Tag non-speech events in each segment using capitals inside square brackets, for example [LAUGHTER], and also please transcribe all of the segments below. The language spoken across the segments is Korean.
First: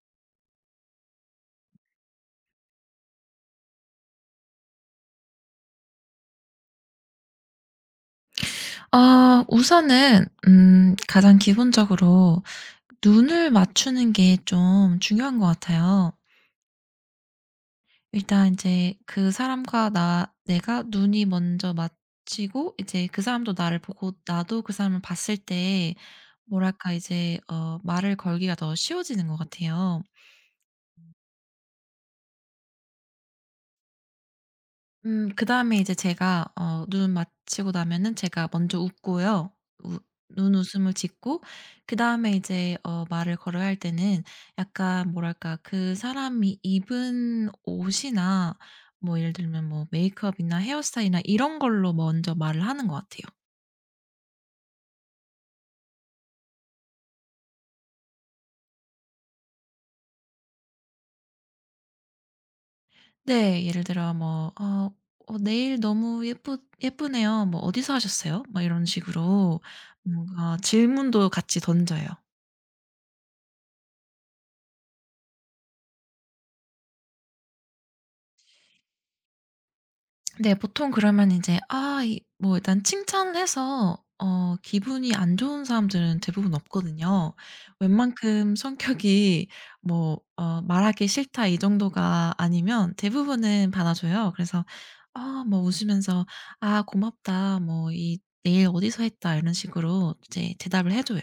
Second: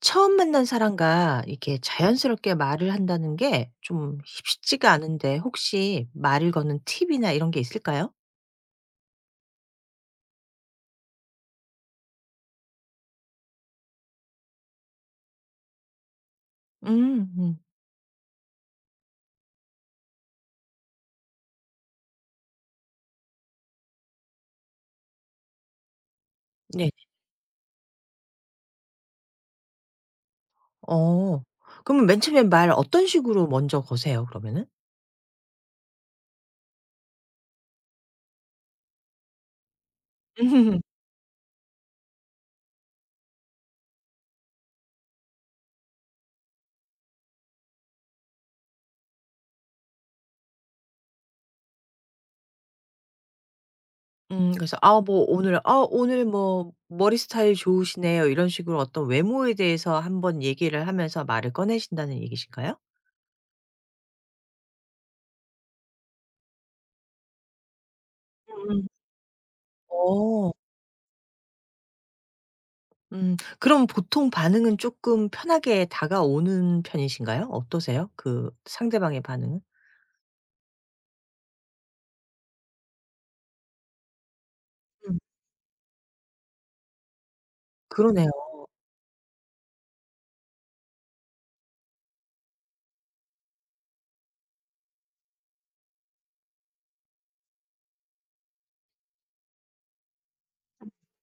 처음 만난 사람과 이렇게 자연스럽게 말을 한다는 게 좀 쉽지가 않은데 혹시 말을 거는 팁이나 이런 게 있을까요? 아, 우선은 가장 기본적으로 눈을 맞추는 게 좀 중요한 것 같아요. 음. 음. 일단 이제 그 사람과 나 내가 눈이 먼저 맞추고 이제 그 사람도 나를 보고 나도 그 사람을 봤을 때 네. 뭐랄까 이제 말을 걸기가 더 쉬워지는 것 같아요. 어. 그러면 맨 처음에 말 어떤 식으로 먼저 거세요 그러면은? 그다음에 이제 제가 눈 마치고 나면은 제가 먼저 웃고요. 눈웃음을 [LAUGHS] 짓고 그다음에 이제 말을 걸어야 할 때는 약간 뭐랄까 그 사람이 입은 옷이나 뭐 예를 들면 뭐 메이크업이나 헤어스타일이나 이런 걸로 먼저 말을 하는 것 같아요. 그래서 "아 뭐 오늘 아 오늘 뭐 머리 스타일 좋으시네요." 이런 식으로 어떤 외모에 대해서 한번 얘기를 하면서 말을 꺼내신다는 얘기신가요? 네. 예를 들어 뭐 네일 너무 예쁘네요." 뭐 "어디서 하셨어요?" 막 이런 음. 식으로 어. 뭔가 질문도 같이 던져요. 음. 그럼 보통 반응은 조금 편하게 다가오는 편이신가요? 어떠세요? 그 상대방의 반응은? 네. 보통 그러면 이제 아 이 뭐 일단 칭찬을 해서 기분이 음. 안 좋은 사람들은 대부분 없거든요. 그러네요. 웬만큼 성격이 뭐 '말하기 싫다.' 이 정도가 아니면 대부분은 받아줘요. 그래서 아 뭐 웃으면서 "아 고맙다." 뭐 "이 내일 어디서 했다." 이런 식으로 이제 대답을 해 줘요.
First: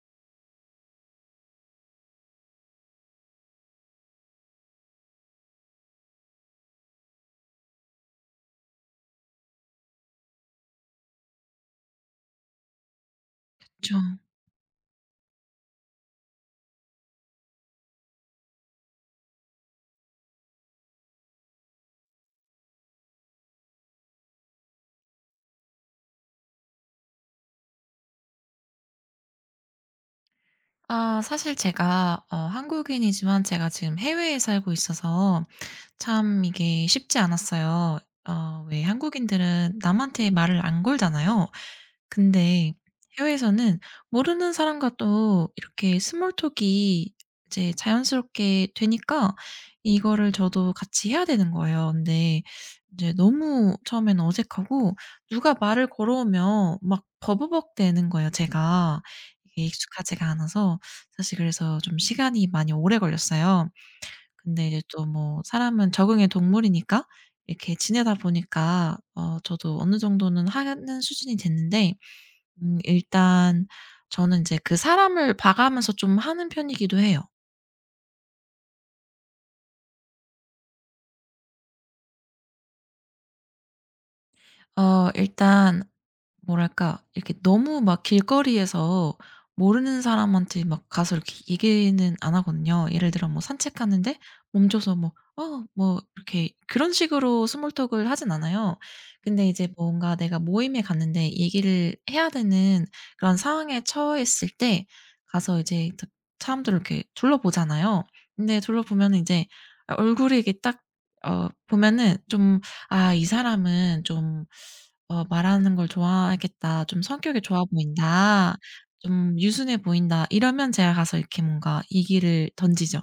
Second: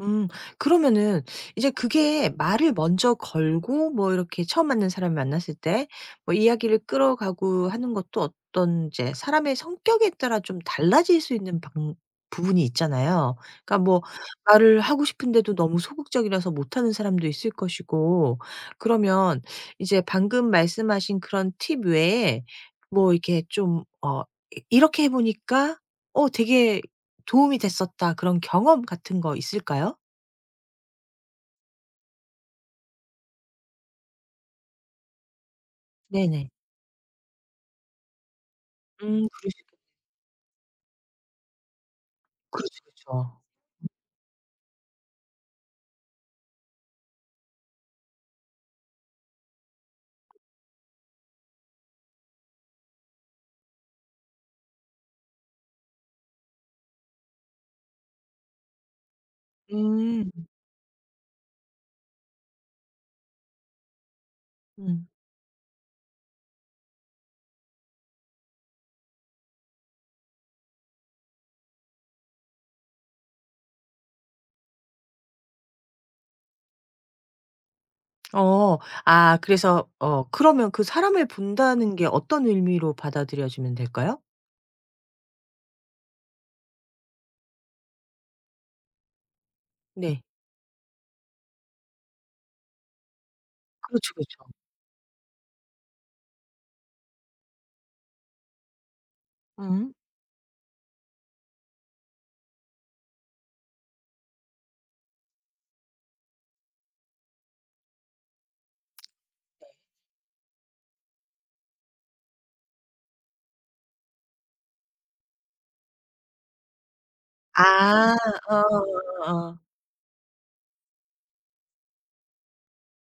음. 그러면은 이제 그게 말을 먼저 걸고 뭐 이렇게 처음 만난 사람을 만났을 때 뭐 이야기를 끌어가고 하는 것도 어떤 이제 사람의 성격에 따라 좀 달라질 수 있는 방 부분이 있잖아요. 그러니까 그뭐 말을 하고 싶은데도 너무 소극적이라서 못하는 사람도 있을 것이고, 그러면 이제 방금 말씀하신 그런 팁 외에 뭐 이렇게 좀 어 이 이렇게 해 보니까 '어 되게 도움이 됐었다.' 그런 경험 같은 거 있을까요? 아 사실 제가 한국인이지만 제가 지금 해외에 살고 있어서 참 네네. 이게 쉽지 않았어요. 왜 그러시 한국인들은 남한테 말을 안 걸잖아요. 근데 그렇죠, 그렇죠. 해외에서는 모르는 사람과 또 이렇게 스몰 톡이 이제 자연스럽게 되니까 이거를 저도 같이 해야 되는 거예요. 근데 이제 너무 처음에는 어색하고 누가 말을 걸어오면 막 버버벅대는 거예요, 제가. 이게 익숙하지가 음. 않아서 사실 그래서 좀 시간이 많이 오래 걸렸어요. 근데 이제 또 음. 뭐 사람은 적응의 동물이니까 이렇게 지내다 보니까 저도 어느 정도는 하는 수준이 됐는데 일단 저는 이제 그 사람을 봐가면서 좀 하는 편이기도 해요. 어. 아 그래서 그러면 그 사람을 본다는 게 어떤 의미로 받아들여지면 될까요? 일단 뭐랄까 이렇게 너무 막 길거리에서 모르는 네. 사람한테 막 가서 이렇게 얘기는 안 하거든요. 예를 들어 뭐 그렇죠, 산책하는데 그렇죠. 멈춰서 뭐 "어 뭐" 이렇게 그런 식으로 스몰 톡을 하진 않아요. 근데 이제 음. 뭔가 내가 모임에 갔는데 얘기를 해야 되는 그런 상황에 처했을 때 가서 이제 사람들을 이렇게 둘러보잖아요. 근데 둘러보면 이제 얼굴이 이렇게 딱 보면은 좀 '아 이 사람은 좀' '말하는 걸 좋아하겠다. 좀 성격이 아. 좋아 보인다. 좀 어어어어. 유순해 보인다.' 이러면 제가 가서 이렇게 뭔가 얘기를 던지죠.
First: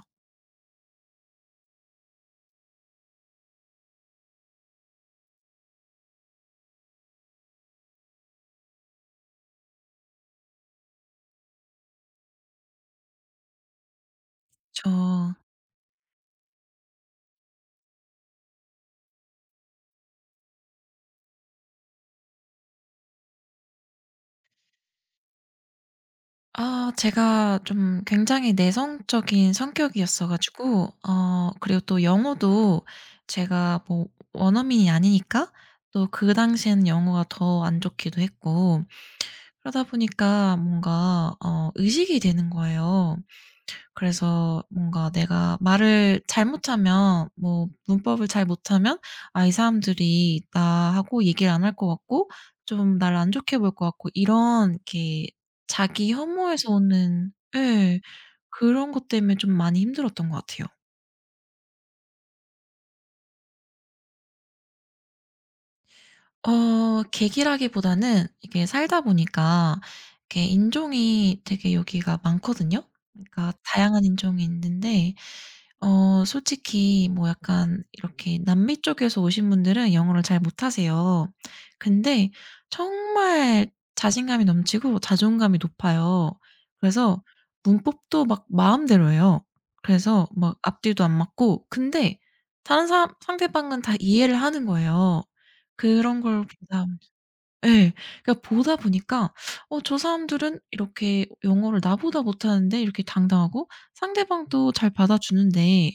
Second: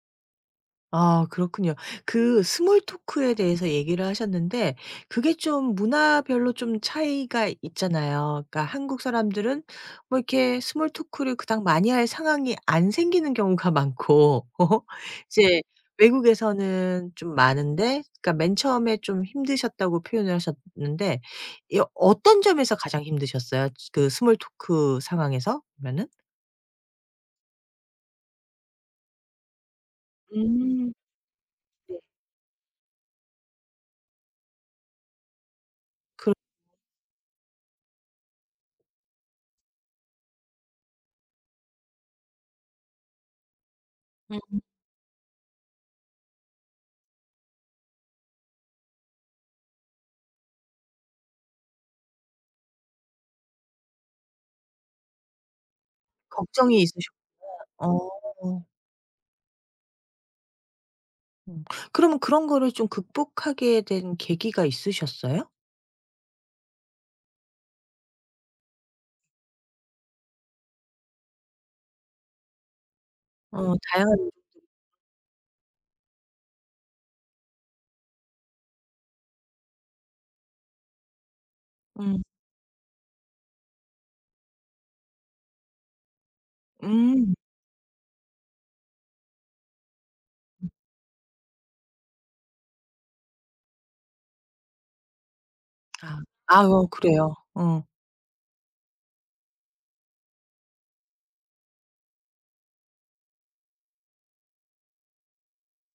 아 그렇군요. 그 스몰 토크에 대해서 얘기를 하셨는데, 그게 좀 문화별로 좀 차이가 있잖아요. 그러니까 한국 사람들은 뭐 이렇게 스몰 토크를 그닥 많이 할 상황이 안 생기는 경우가 많고 [LAUGHS] 어? 저 이제 외국에서는 좀 많은데, 그러니까 맨 처음에 좀 힘드셨다고 표현을 하셨는데 이 어떤 점에서 가장 힘드셨어요? 그 스몰 토크 상황에서 보면은? 아 제가 좀 굉장히 내성적인 성격이었어 가지고 음. 그리고 네. 또 영어도 제가 뭐 원어민이 아니니까 또 그 그 당시에는 영어가 더 안 좋기도 했고, 그러다 보니까 뭔가 의식이 되는 거예요. 음. 그래서 뭔가 내가 말을 잘못하면, 뭐 문법을 잘 못하면 '아 이 사람들이 나하고 얘기를 안 할 것 같고 좀 나를 안 좋게 볼 것 같고' 이런 이렇게 자기 혐오에서 걱정이 있으셨 오는, 예. 어. 그런 것 때문에 좀 많이 힘들었던 것 같아요. 음. 그러면 그런 거를 좀 극복하게 된 계기가 있으셨어요? 계기라기보다는 이게 살다 보니까 이렇게 인종이 되게 여기가 많거든요. 그러니까 어 다양한 다양한. 인종이 있는데, 솔직히 뭐 약간 이렇게 남미 쪽에서 오신 분들은 영어를 잘 못하세요. 음. 근데 정말 자신감이 넘치고 자존감이 높아요. 그래서 음. 문법도 막 마음대로 해요. 그래서 막 앞뒤도 안 맞고, 근데 다른 사람 상대방은 다 이해를 하는 거예요. 아. 그런 걸 아 보다 그래요. 어. 예. 그러니까 보다 보니까 저 사람들은 이렇게 영어를 나보다 못하는데 이렇게 당당하고 상대방도 잘 받아주는데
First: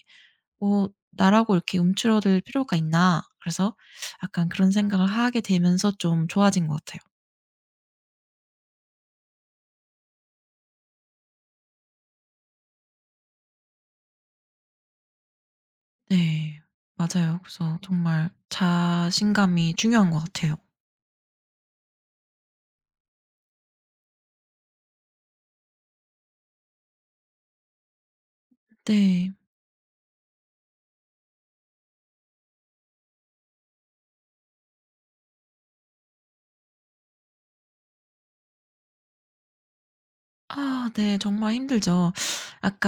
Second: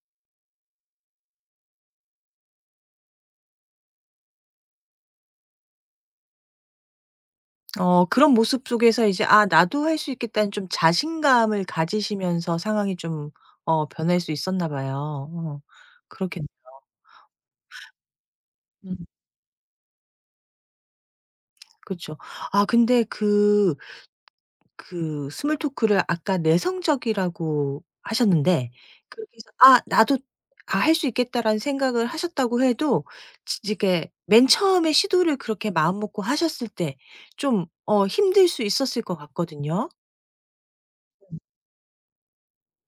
뭐 나라고 이렇게 움츠러들 필요가 있나.' 그래서 약간 그런 생각을 하게 되면서 좀 좋아진 것 같아요. 그런 모습 속에서 이제 '아 나도 할 수 있겠다.'는 좀 자신감을 가지시면서 상황이 좀 변할 수 있었나 봐요. 어. 그렇겠 네, 맞아요. 그래서 정말 음. 자신감이 중요한 것 같아요. 그쵸. 아 근데 그 스몰 토크를 아까 내성적이라고 하셨는데, 네. 그렇게 해서 '아 나도 아 할 수 있겠다.'라는 생각을 하셨다고 해도 지 이게 맨 처음에 시도를 그렇게 마음먹고 하셨을 때 좀 힘들 수 있었을 것 같거든요. 아, 네. 정말 힘들죠.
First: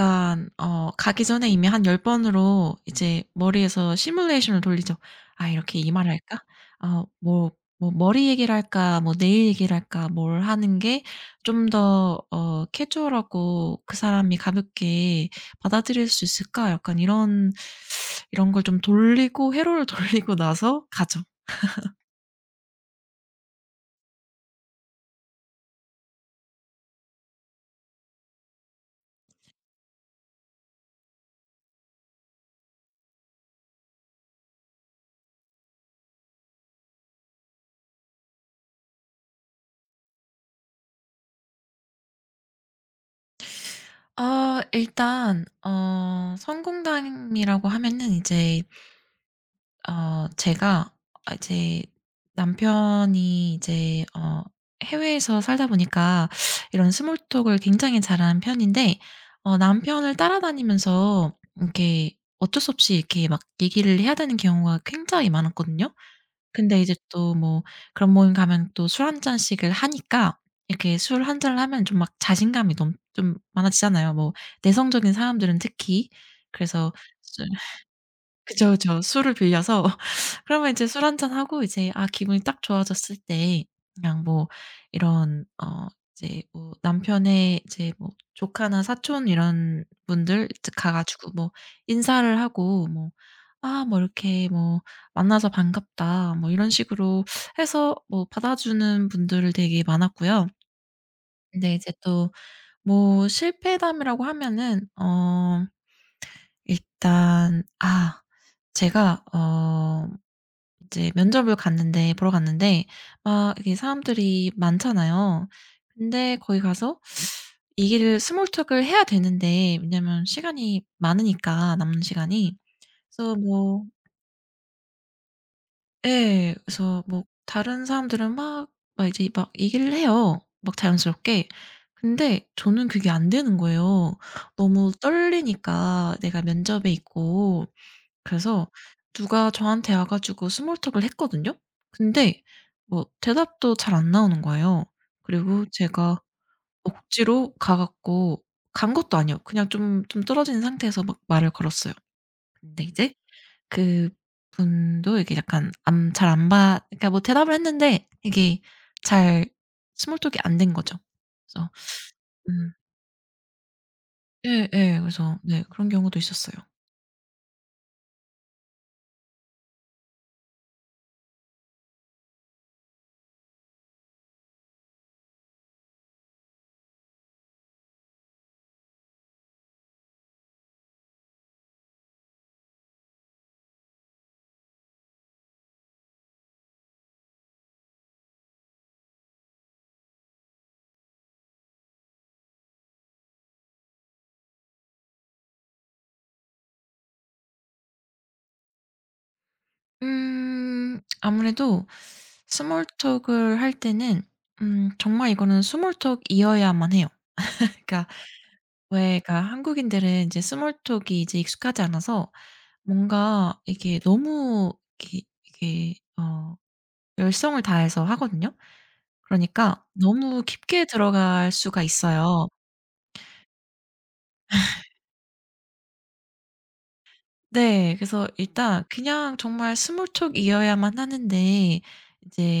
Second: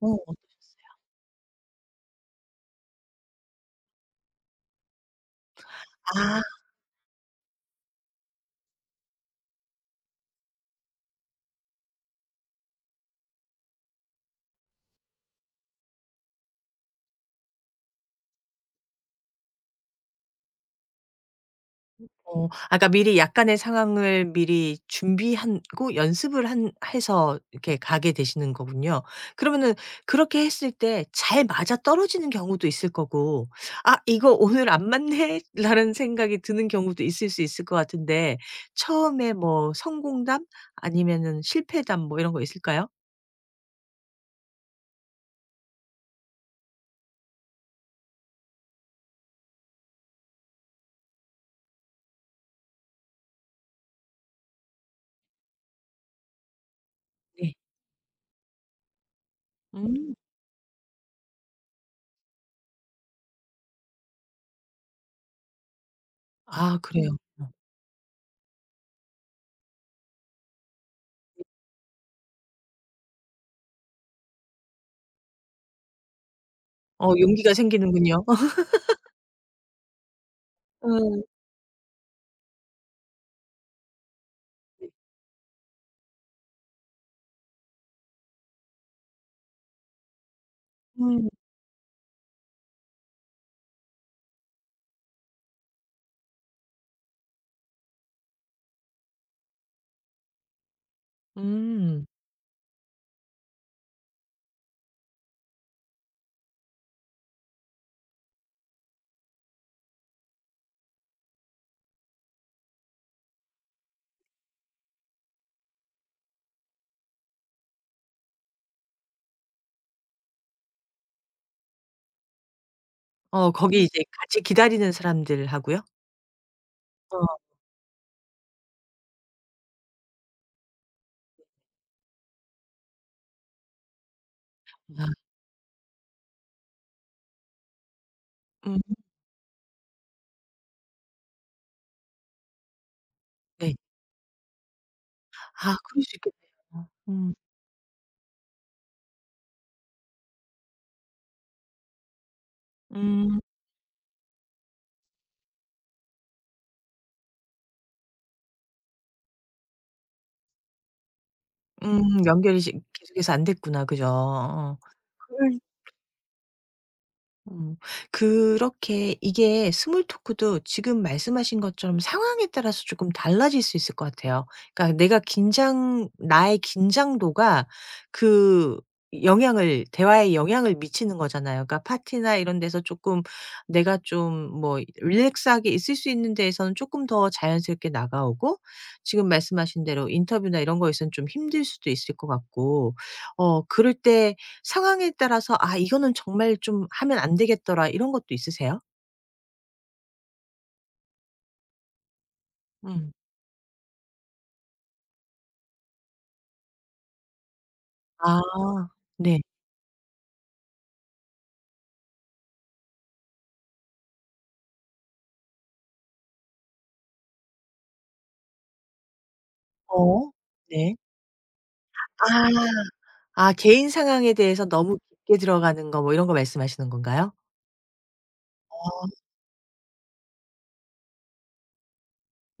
어떠셨어요? 가기 전에 이미 한 열 번으로 이제 머리에서 시뮬레이션을 돌리죠. '아 이렇게 이 말을 할까? 뭐 뭐 머리 얘기를 할까? 뭐 네일 얘기를 할까?' 뭘 하는 게 좀 더 캐주얼하고 '그 사람이 가볍게 받아들일 수 있을까?' 약간 이런 걸 좀 돌리고, 회로를 [LAUGHS] 돌리고 나서 가죠. 어. 아까 미리 약간의 상황을 미리 준비하고 연습을 한 해서 이렇게 가게 되시는 거군요. 그러면은 그렇게 했을 때 잘 맞아떨어지는 경우도 있을 거고 '아 이거 오늘 안 맞네.'라는 [LAUGHS] 생각이 드는 경우도 있을 수 있을 것 같은데, 처음에 뭐 성공담 아니면은 실패담 뭐 이런 거 있을까요? 아 일단 성공담이라고 하면은 이제, 제가, 아 이제 남편이 이제 해외에서 살다 보니까 이런 스몰 네. 톡을 굉장히 잘하는 편인데, 음. 남편을 따라다니면서 이렇게 어쩔 수 없이 이렇게 막 얘기를 해야 되는 경우가 굉장히 많았거든요. 아 근데 이제 그래요. 또 음. 어. 뭐 그런 모임 가면 또 술 한 잔씩을 하니까, 이렇게 술 한 잔을 하면 좀 막 자신감이 너무 좀 많아지잖아요, 뭐 내성적인 사람들은 특히. 그래서, 용기가 생기는군요. [LAUGHS] 그죠, 그죠. 술을 빌려서 [LAUGHS] 그러면 이제 술 한 어. 잔 하고 이제 아 기분이 딱 좋아졌을 때 그냥 뭐 네. 이런, 이제 뭐 남편의 이제 뭐 조카나 사촌 이런 분들 이제 가 음. 가지고 뭐 인사를 하고 뭐 "아 뭐 이렇게 뭐 만나서 반갑다." 뭐 이런 식으로 해서 뭐 받아주는 분들 되게 많았고요. 근데 이제 음. 또 뭐 실패담이라고 하면은, 일단 아 제가 이제 면접을 갔는데 보러 갔는데 막 이렇게 사람들이 많잖아요. 근데 거기 가서 이 길을 스몰 톡을 해야 되는데, 왜냐면 시간이 많으니까, 남는 시간이. 그래서 거기 뭐, 이제 같이 기다리는 사람들하고요? 예. 그래서 뭐 어. 다른 사람들은 막 이제 막 얘기를 해요, 막 자연스럽게. 근데 저는 그게 안 되는 거예요. 너무 아. 떨리니까, 내가 면접에 있고. 그래서 음. 누가 저한테 와 가지고 스몰 톡을 했거든요. 근데 뭐 대답도 네. 잘 안 나오는 거예요. 그리고 아 그럴 수 제가 있겠네요. 음. 억지로 가 갖고 간 것도 아니에요. 그냥 좀 떨어진 상태에서 막 말을 걸었어요. 근데 이제 음. 그분도 이게 약간 안 잘 안 받 그러니까 뭐 대답을 했는데 이게 잘 스몰 톡이 안 된 거죠. 그래서 음. 연결이 음 지 계속해서 안 됐구나. 그죠? 어. 예예. 그래서 그럴 네, 그런 경우도 있었어요. 어. 그렇게 이게 스몰 토크도 지금 말씀하신 것처럼 상황에 따라서 조금 달라질 수 있을 것 같아요. 그러니까 내가 긴장 나의 긴장도가 그 영향을 대화에 영향을 미치는 거잖아요. 그러니까 파티나 이런 데서 조금 내가 좀 뭐 릴렉스하게 있을 수 있는 데에서는 조금 더 자연스럽게 나가오고 지금 말씀하신 대로 인터뷰나 이런 거에선 좀 힘들 수도 있을 것 같고. 그럴 때 상황에 따라서 '아 이거는 정말 좀 하면 안 되겠더라.' 이런 것도 있으세요? 음. 아무래도 스몰 음. 톡을 할 때는 정말 이거는 스몰 톡이어야만 해요. [LAUGHS] 그러니까 아 왜, 그러니까 네. 한국인들은 이제 스몰 톡이 이제 익숙하지 않아서 뭔가 이게 너무 이게 열성을 다해서 하거든요. 그러니까 어. 너무 깊게 네. 들어갈 수가 있어요. 아. 아 개인 상황에 대해서 너무 깊게 들어가는 거 뭐 이런 거 말씀하시는 건가요? 네. 그래서 일단 어. 그냥 정말 스몰 톡이어야만 하는데,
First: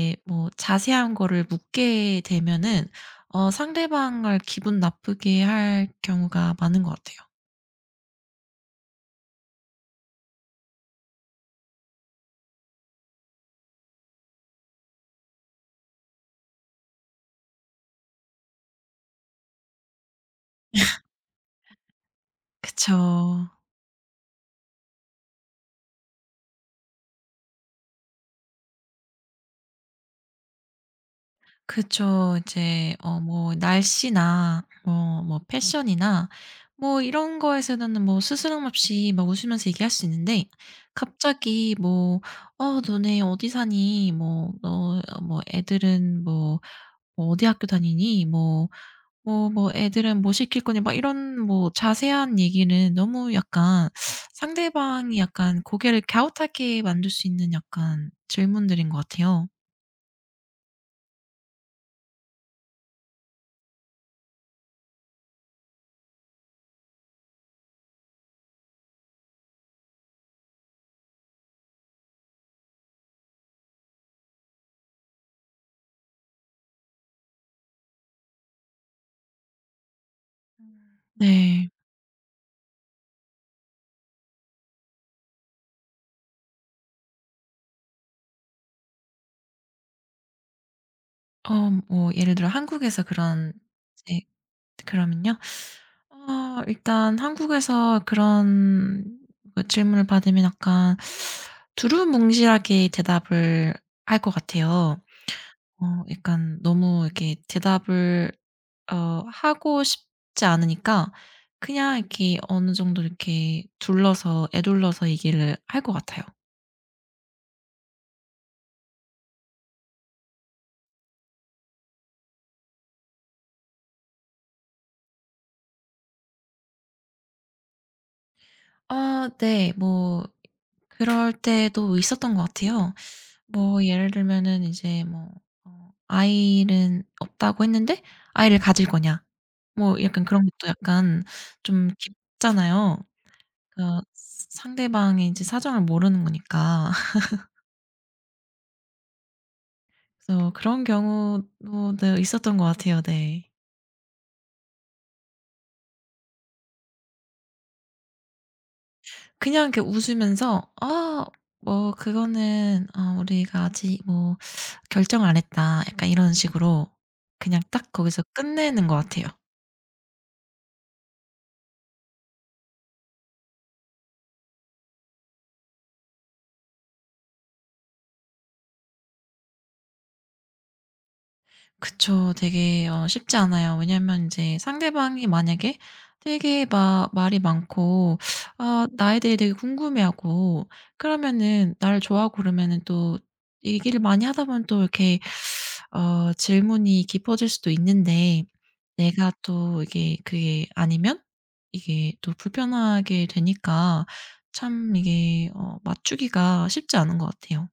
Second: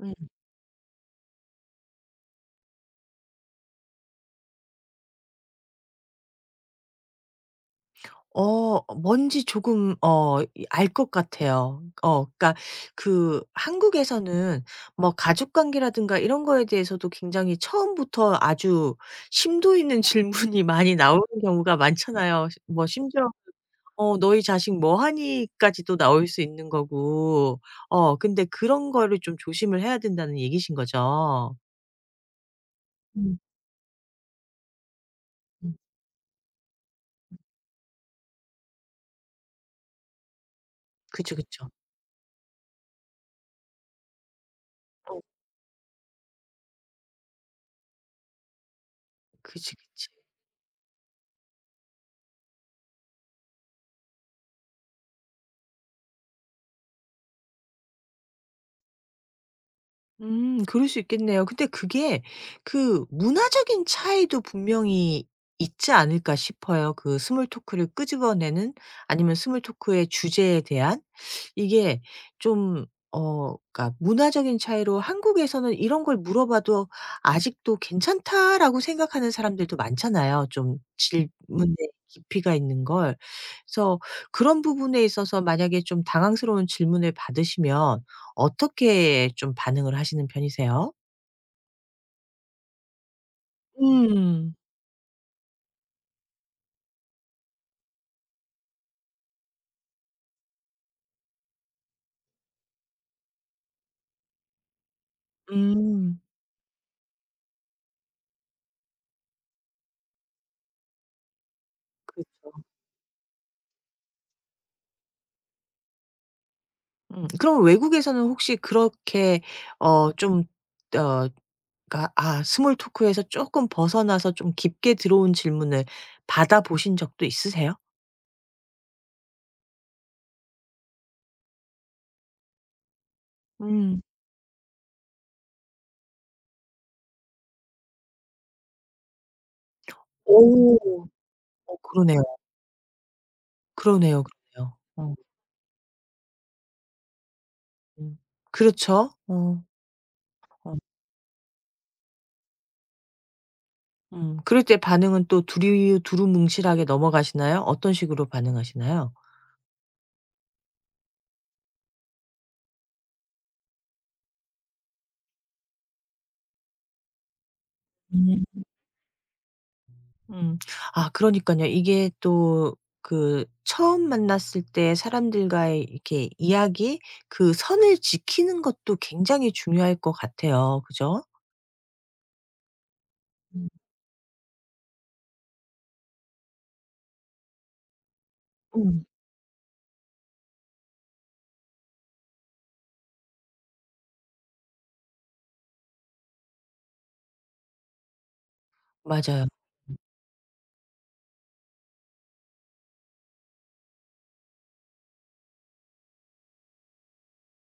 음. 뭐 자세한 거를 묻게 되면은 상대방을 기분 나쁘게 할 경우가 많은 것 같아요. 뭔지 조금 알 것 같아요. 그러니까 그 한국에서는 뭐 가족 관계라든가 이런 거에 대해서도 굉장히 처음부터 아주 심도 있는 [LAUGHS] 질문이 많이 나오는 경우가 많잖아요. 시 뭐 그쵸. 심지어 "너희 자식 뭐 하니?"까지도 나올 수 있는 거고. 근데 그런 거를 좀 조심을 해야 된다는 얘기신 거죠? 그쵸. 이제 음. 뭐 날씨나 뭐 뭐 음. 패션이나 뭐 이런 거에서는 뭐 스스럼 없이 막 웃으면서 얘기할 수 있는데, 그쵸, 그쵸. 갑자기 뭐 "어 너네 어디 사니?" 뭐 "너 어 어 뭐 애들은 뭐" 뭐 "어디 학교 다니니?" 뭐 뭐 뭐 그치, 그치. "애들은 뭐 시킬 거니?" 막 이런, 뭐 자세한 얘기는 너무 약간 상대방이 약간 고개를 갸웃하게 만들 수 있는 약간 질문들인 것 같아요. 그럴 수 있겠네요. 근데 그게 그 문화적인 차이도 분명히 있지 않을까 싶어요. 그 스몰 토크를 끄집어내는, 아니면 스몰 토크의 주제에 대한 이게 좀 그러니까 문화적인 차이로 한국에서는 이런 걸 물어봐도 아직도 괜찮다라고 생각하는 사람들도 많잖아요. 좀 음. 네. 네. 질문의 깊이가 있는 걸. 그래서 그런 부분에 있어서 만약에 좀 당황스러운 질문을 받으시면 어떻게 좀 반응을 하시는 편이세요? 뭐 예를 들어 한국에서 그런, 이제 음. 그러면요. 일단 한국에서 그런 그 질문을 받으면 약간 두루뭉실하게 대답을 할 것 같아요. 음. 약간 너무 이렇게 대답을 어 하고 싶지 않으니까 그냥 이렇게 그렇죠. 어느 정도 이렇게 둘러서 에둘러서 얘기를 할 것 같아요. 음. 그럼 외국에서는 혹시 그렇게 좀 어 그러니까 아 스몰 토크에서 쪼끔 벗어나서 좀 깊게 들어온 질문을 받아보신 적도 있으세요? 아, 네. 뭐 그럴 때도 있었던 것 같아요. 뭐 음. 예를 들면은 이제 뭐 "아이는 없다고 했는데 아이를 가질 거냐?" 뭐 약간 그런 것도 오. 약간 좀 그러네요. 깊잖아요. 그러니까 그러네요, 그러네요. 어. 상대방의 이제 사정을 모르는 거니까. 음. 그렇죠. 어. 그래서 어. 그런 경우도, 네, 있었던 것 같아요. 네. 음. 그럴 때 반응은 또 두리 두루뭉실하게 넘어가시나요? 어떤 식으로 반응하시나요? 그냥 이렇게 웃으면서 "아 뭐 그거는 우리가 아직 뭐 결정 안 했다." 약간 이런 식으로 그냥 딱 거기서 음. 끝내는 것 같아요. 음. 아 그러니까요, 이게 또 그 처음 만났을 때 사람들과의 이렇게 이야기 그 선을 지키는 것도 굉장히 중요할 것 같아요. 그죠? 그쵸. 되게 쉽지 음. 않아요. 왜냐면 이제 상대방이 만약에 되게 막 말이 많고, 아 음. 나에 대해 되게 궁금해하고 그러면은, 나를 좋아하고 그러면은 또 얘기를 많이 하다 보면 또 이렇게 질문이 깊어질 수도 있는데 내가 맞아요. 또 이게 그게 아니면 이게 또 불편하게 되니까, 참 이게 맞추기가 쉽지 않은 것 같아요.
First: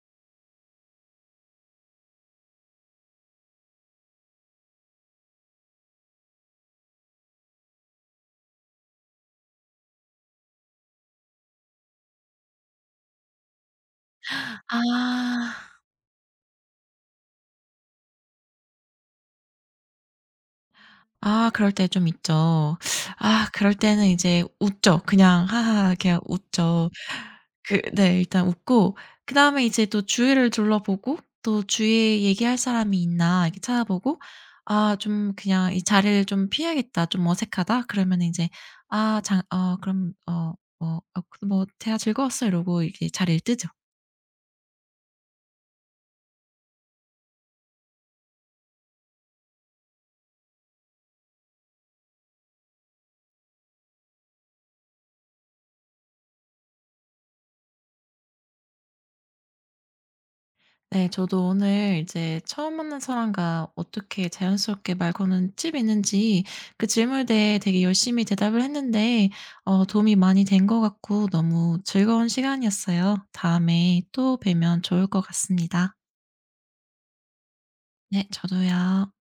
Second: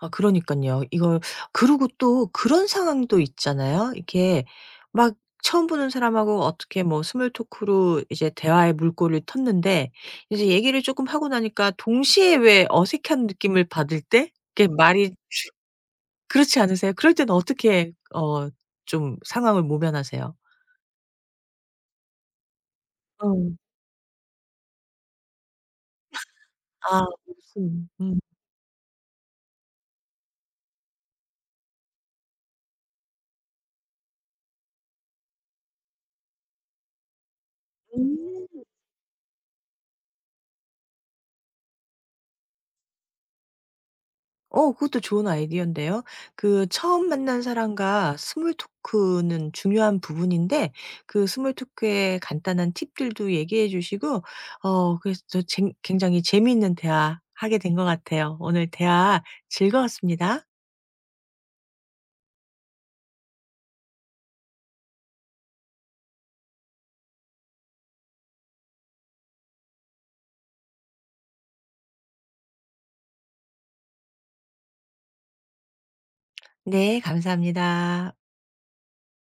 아 그러니까요 이걸 그리고 또 그런 상황도 있잖아요. 이렇게 막 처음 보는 사람하고 어떻게 뭐 스몰 토크로 이제 대화의 물꼬를 텄는데 이제 얘기를 조금 하고 나니까 동시에 왜 어색한 느낌을 받을 때 이렇게 말이 아. 그렇지 않으세요? 그럴 때는 어떻게 좀 상황을 모면하세요? 아 그럴 때 좀 있죠. 어. 아 그럴 때는 이제 웃죠. 그냥 "하하." 그냥 웃죠. 아 그 무슨 네 일단 웃고 그다음에 이제 또 주위를 둘러보고 또 주위에 얘기할 사람이 있나 이렇게 찾아보고 '아 좀 그냥 이 자리를 좀 피해야겠다. 좀 어색하다.' 그러면은 이제 음. '아 장 그럼, 뭐, 그 뭐 대화 즐거웠어.' 이러고 이렇게 자리를 뜨죠. 그것도 좋은 아이디어인데요. 그 처음 만난 사람과 스몰 토크는 중요한 부분인데, 그 스몰 토크의 간단한 팁들도 얘기해 주시고 그래서 저 쟁 굉장히 재미있는 대화하게 된 것 같아요. 오늘 대화 즐거웠습니다. 네, 저도 오늘 이제 처음 만난 사람과 어떻게 자연스럽게 말 거는 팁이 있는지, 그 질문에 되게 열심히 대답을 했는데 도움이 많이 된 것 같고 너무 즐거운 시간이었어요. 다음에 또 뵈면 좋을 것 같습니다. 네 감사합니다. 네, 저도요.